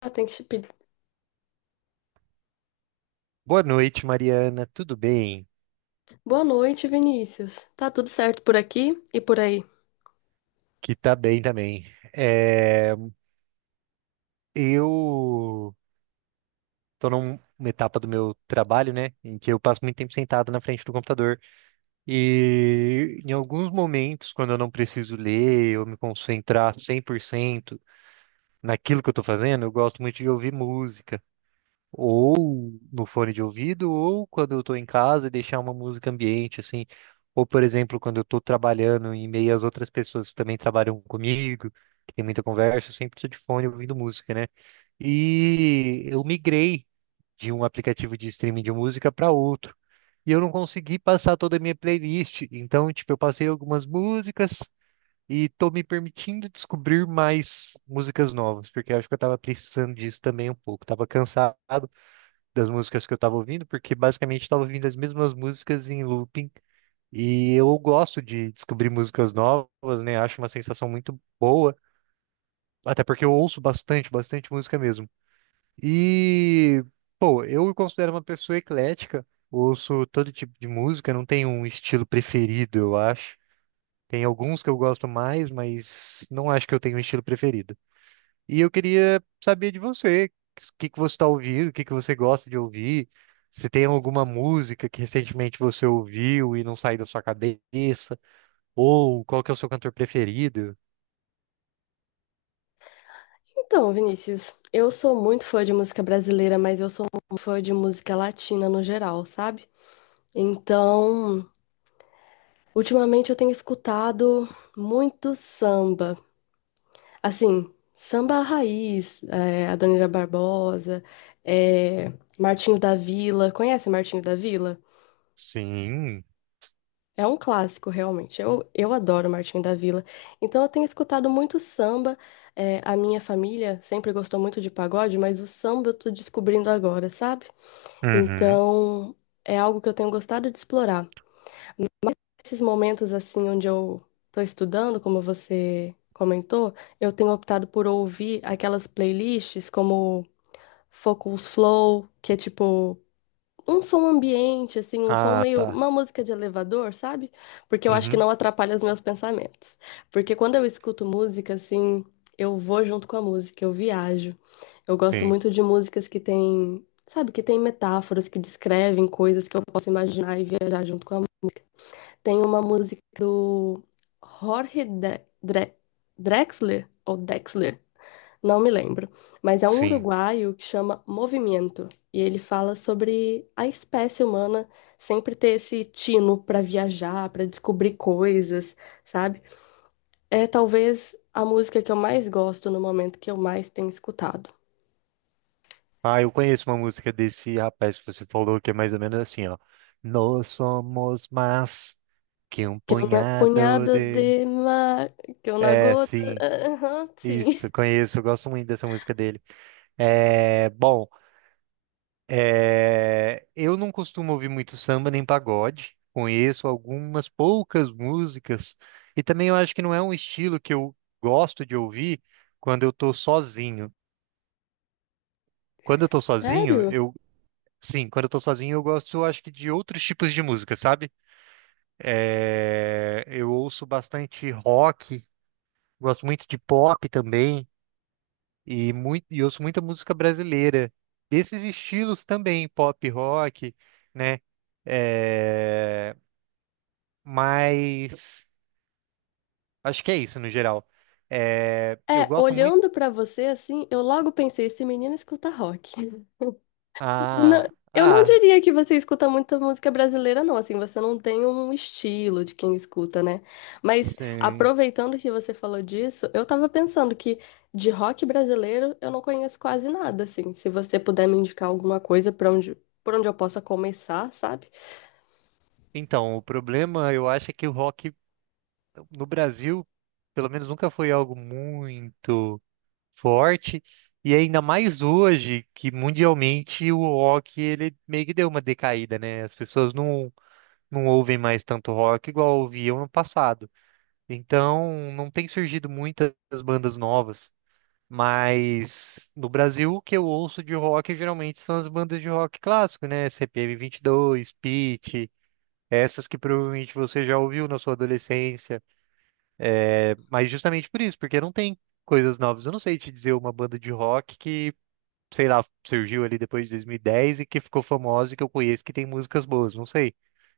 Ah, tem que se pedir. Boa noite, Mariana. Tudo bem? Boa noite, Vinícius. Tá tudo certo por aqui e por aí? Que tá bem também. É, eu tô numa etapa do meu trabalho, né, em que eu passo muito tempo sentado na frente do computador. E em alguns momentos, quando eu não preciso ler ou me concentrar 100% naquilo que eu tô fazendo, eu gosto muito de ouvir música. Ou no fone de ouvido, ou quando eu tô em casa e deixar uma música ambiente, assim. Ou, por exemplo, quando eu tô trabalhando em meio às outras pessoas que também trabalham comigo, que tem muita conversa, eu sempre tô de fone ouvindo música, né? E eu migrei de um aplicativo de streaming de música para outro. E eu não consegui passar toda a minha playlist. Então, tipo, eu passei algumas músicas e tô me permitindo descobrir mais músicas novas, porque eu acho que eu tava precisando disso também um pouco. Tava cansado das músicas que eu estava ouvindo, porque basicamente estava ouvindo as mesmas músicas em looping. E eu gosto de descobrir músicas novas, né? Acho uma sensação muito boa, até porque eu ouço bastante, bastante música mesmo. E, pô, eu me considero uma pessoa eclética, ouço todo tipo de música, não tenho um estilo preferido, eu acho. Tem alguns que eu gosto mais, mas não acho que eu tenho um estilo preferido. E eu queria saber de você, o que que você está ouvindo, o que que você gosta de ouvir, se tem alguma música que recentemente você ouviu e não saiu da sua cabeça, ou qual que é o seu cantor preferido? Então, Vinícius, eu sou muito fã de música brasileira, mas eu sou um fã de música latina no geral, sabe? Então, ultimamente eu tenho escutado muito samba. Assim, samba raiz, Adoniran Barbosa, é, Martinho da Vila. Conhece Martinho da Vila? Sim. É um clássico, realmente. Eu adoro Martinho da Vila. Então, eu tenho escutado muito samba. É, a minha família sempre gostou muito de pagode, mas o samba eu tô descobrindo agora, sabe? Uhum. Então, é algo que eu tenho gostado de explorar. Esses momentos, assim, onde eu tô estudando, como você comentou, eu tenho optado por ouvir aquelas playlists como Focus Flow, que é tipo um som ambiente, assim, um som Ah, meio, tá. uma música de elevador, sabe? Porque eu acho que Uhum. não atrapalha os meus pensamentos. Porque quando eu escuto música, assim, eu vou junto com a música, eu viajo. Eu gosto Sim, muito de músicas que têm, sabe, que têm metáforas, que descrevem coisas que eu posso imaginar e viajar junto com a música. Tem uma música do Jorge Drexler, ou Dexler. Não me lembro, mas é um sim. uruguaio que chama Movimento, e ele fala sobre a espécie humana sempre ter esse tino para viajar, para descobrir coisas, sabe? É talvez a música que eu mais gosto no momento que eu mais tenho escutado. Ah, eu conheço uma música desse rapaz que você falou que é mais ou menos assim, ó. Nós somos mais que um Que eu na punhado punhada de... de mar, que eu na É, gota. sim. Aham, sim. Isso, conheço, eu gosto muito dessa música dele. É, bom, eu não costumo ouvir muito samba nem pagode. Conheço algumas poucas músicas e também eu acho que não é um estilo que eu gosto de ouvir quando eu tô sozinho. Quando eu tô sozinho, Sério? eu sim, quando eu tô sozinho eu gosto, eu acho que de outros tipos de música, sabe? Eu ouço bastante rock, gosto muito de pop também e muito e ouço muita música brasileira. Desses estilos também, pop, rock, né? É, Mas acho que é isso no geral. É, eu É, gosto muito. olhando para você assim, eu logo pensei, esse menino escuta rock. Ah, Eu não ah, diria que você escuta muita música brasileira, não. Assim, você não tem um estilo de quem escuta, né? Mas sim. aproveitando que você falou disso, eu tava pensando que de rock brasileiro eu não conheço quase nada, assim. Se você puder me indicar alguma coisa para onde, por onde eu possa começar, sabe? Então, o problema eu acho é que o rock no Brasil, pelo menos, nunca foi algo muito forte. E ainda mais hoje, que mundialmente o rock ele meio que deu uma decaída, né? As pessoas não ouvem mais tanto rock igual ouviam no passado. Então, não tem surgido muitas bandas novas. Mas no Brasil, o que eu ouço de rock geralmente são as bandas de rock clássico, né? CPM dois, Pitty, essas que provavelmente você já ouviu na sua adolescência. Mas justamente por isso, porque não tem coisas novas. Eu não sei te dizer uma banda de rock que, sei lá, surgiu ali depois de 2010 e dez e que ficou famosa e que eu conheço que tem músicas boas. Não sei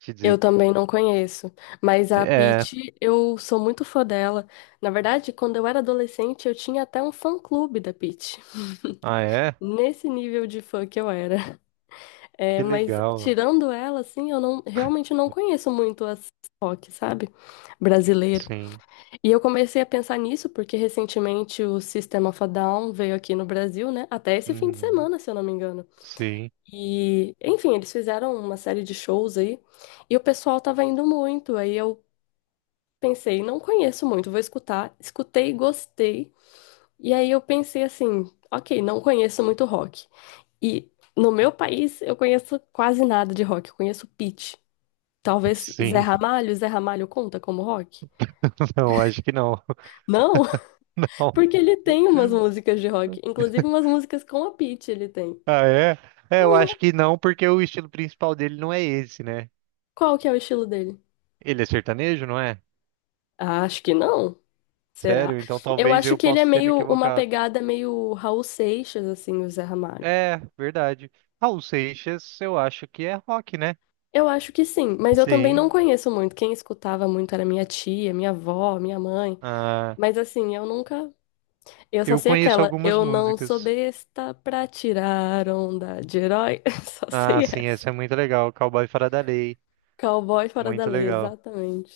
te Eu dizer. também não conheço. Mas a É. Pitty, eu sou muito fã dela. Na verdade, quando eu era adolescente, eu tinha até um fã-clube da Pitty. Ah, é? Nesse nível de fã que eu era. É, Que mas legal. tirando ela, assim, eu não realmente não conheço muito as rock, sabe? Brasileiro. Sim. E eu comecei a pensar nisso porque recentemente o System of a Down veio aqui no Brasil, né? Até esse fim de Uhum. semana, se eu não me engano. Sim. E, enfim, eles fizeram uma série de shows aí e o pessoal tava indo muito. Aí eu pensei, não conheço muito, vou escutar. Escutei, gostei. E aí eu pensei assim, ok, não conheço muito rock. E no meu país, eu conheço quase nada de rock. Eu conheço Pitty. Talvez Zé Sim. Ramalho, Zé Ramalho conta como rock? Não, acho que não. Não, Não. porque ele tem umas músicas de rock, inclusive umas músicas com a Pitty ele tem. Ah, é? É, eu acho Uhum. que não, porque o estilo principal dele não é esse, né? Qual que é o estilo dele? Ele é sertanejo, não é? Ah, acho que não. Será? Sério? Então Eu talvez acho eu que ele é possa ter me meio uma equivocado. pegada meio Raul Seixas, assim, o Zé Ramalho. É, verdade. Raul Seixas, eu acho que é rock, né? Eu acho que sim, mas eu também não Sim. conheço muito. Quem escutava muito era minha tia, minha avó, minha mãe. Ah, Mas assim, eu nunca. Eu só eu sei conheço aquela. algumas Eu não sou músicas. besta pra tirar onda de herói. Só Ah, sei sim, essa. essa é muito legal. Cowboy Fora da Lei. Cowboy fora da Muito lei, legal. exatamente.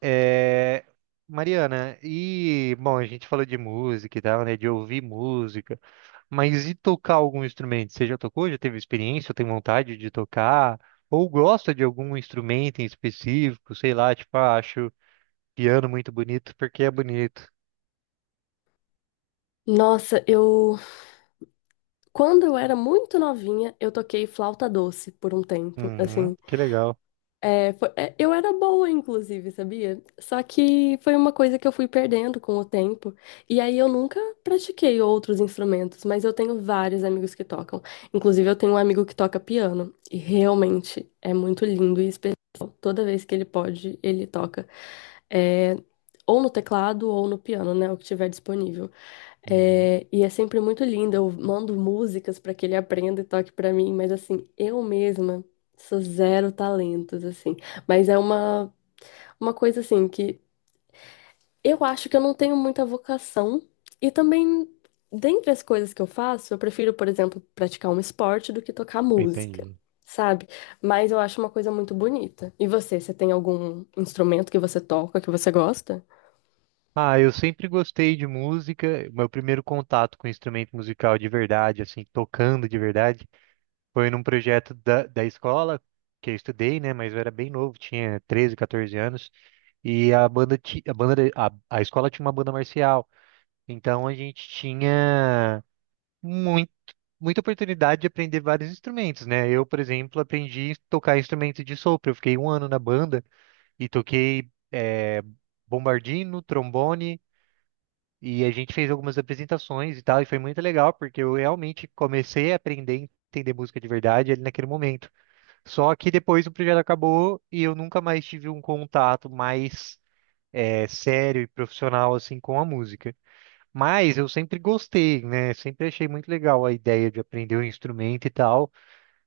É, Mariana, e bom, a gente falou de música e tal, né? De ouvir música, mas e tocar algum instrumento? Você já tocou? Já teve experiência? Ou tem vontade de tocar? Ou gosta de algum instrumento em específico? Sei lá, tipo, ah, acho piano muito bonito porque é bonito. Nossa, eu. Quando eu era muito novinha, eu toquei flauta doce por um tempo. Uhum, Assim, que legal. Eu era boa, inclusive, sabia? Só que foi uma coisa que eu fui perdendo com o tempo. E aí eu nunca pratiquei outros instrumentos, mas eu tenho vários amigos que tocam. Inclusive, eu tenho um amigo que toca piano. E realmente é muito lindo e especial. Toda vez que ele pode, ele toca. É, ou no teclado ou no piano, né? O que tiver disponível. Uhum, É, e é sempre muito lindo. Eu mando músicas para que ele aprenda e toque para mim, mas assim, eu mesma. Sou zero talentos, assim. Mas é uma coisa, assim, que eu acho que eu não tenho muita vocação. E também, dentre as coisas que eu faço, eu prefiro, por exemplo, praticar um esporte do que tocar música, entendi. sabe? Mas eu acho uma coisa muito bonita. E você, você tem algum instrumento que você toca, que você gosta? Ah, eu sempre gostei de música. Meu primeiro contato com instrumento musical de verdade, assim, tocando de verdade. Foi num projeto da escola que eu estudei, né? Mas eu era bem novo, tinha 13, 14 anos. E a banda, a escola tinha uma banda marcial. Então a gente tinha muito, muita oportunidade de aprender vários instrumentos, né? Eu, por exemplo, aprendi a tocar instrumento de sopro. Eu fiquei um ano na banda e toquei bombardino, trombone. E a gente fez algumas apresentações e tal, e foi muito legal, porque eu realmente comecei a aprender a entender música de verdade ali naquele momento. Só que depois o projeto acabou e eu nunca mais tive um contato mais sério e profissional assim com a música. Mas eu sempre gostei, né? Sempre achei muito legal a ideia de aprender um instrumento e tal.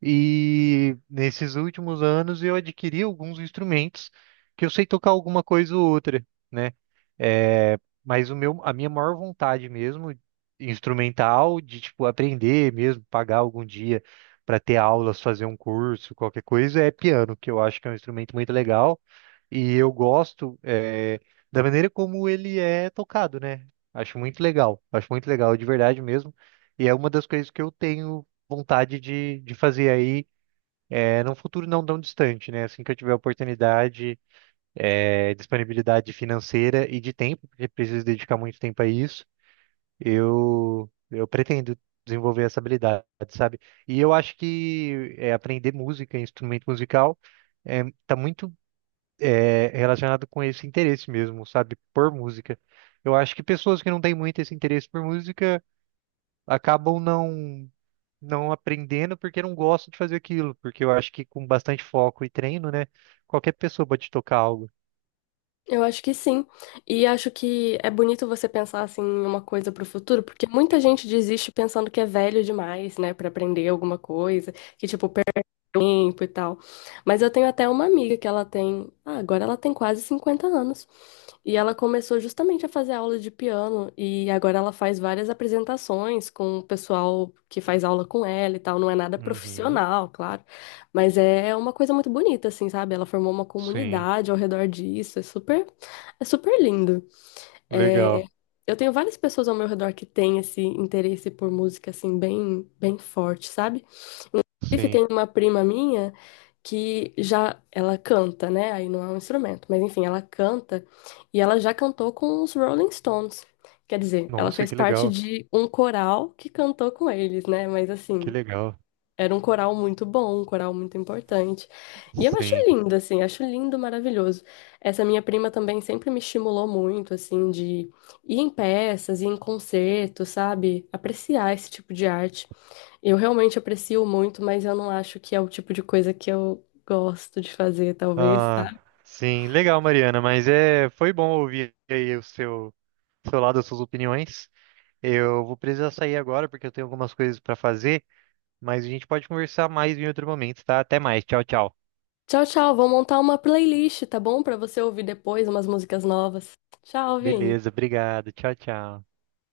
E nesses últimos anos eu adquiri alguns instrumentos que eu sei tocar alguma coisa ou outra, né? É, mas o meu, a minha maior vontade mesmo, instrumental, de tipo aprender mesmo, pagar algum dia para ter aulas, fazer um curso, qualquer coisa, é piano, que eu acho que é um instrumento muito legal e eu gosto da maneira como ele é tocado, né? Acho muito legal de verdade mesmo. E é uma das coisas que eu tenho vontade de fazer aí num futuro não tão distante, né? Assim que eu tiver oportunidade, disponibilidade financeira e de tempo, porque preciso dedicar muito tempo a isso, eu pretendo desenvolver essa habilidade, sabe? E eu acho que aprender música, instrumento musical, tá muito relacionado com esse interesse mesmo, sabe? Por música. Eu acho que pessoas que não têm muito esse interesse por música acabam não aprendendo porque não gosto de fazer aquilo, porque eu acho que com bastante foco e treino, né, qualquer pessoa pode tocar algo. Eu acho que sim. E acho que é bonito você pensar assim em uma coisa pro futuro, porque muita gente desiste pensando que é velho demais, né, pra aprender alguma coisa, que tipo tempo e tal. Mas eu tenho até uma amiga que ela tem, ah, agora ela tem quase 50 anos. E ela começou justamente a fazer aula de piano e agora ela faz várias apresentações com o pessoal que faz aula com ela e tal. Não é nada Uhum. profissional, claro, mas é uma coisa muito bonita, assim, sabe? Ela formou uma Sim, comunidade ao redor disso. É super lindo. É, legal. eu tenho várias pessoas ao meu redor que têm esse interesse por música, assim, bem, bem forte, sabe? Inclusive, Sim. tem uma prima minha que já ela canta, né? Aí não é um instrumento, mas enfim, ela canta e ela já cantou com os Rolling Stones. Quer dizer, ela Nossa, fez que parte legal. de um coral que cantou com eles, né? Mas Que assim, legal. era um coral muito bom, um coral muito importante. E eu acho Sim. lindo, assim, acho lindo, maravilhoso. Essa minha prima também sempre me estimulou muito, assim, de ir em peças, ir em concertos, sabe? Apreciar esse tipo de arte. Eu realmente aprecio muito, mas eu não acho que é o tipo de coisa que eu gosto de fazer, talvez, tá? Ah, sim, legal, Mariana, mas é, foi bom ouvir aí o seu lado, as suas opiniões. Eu vou precisar sair agora porque eu tenho algumas coisas para fazer, mas a gente pode conversar mais em outro momento, tá? Até mais. Tchau, tchau. Tchau, tchau. Vou montar uma playlist, tá bom? Pra você ouvir depois umas músicas novas. Tchau, Vini. Beleza, obrigado. Tchau, tchau.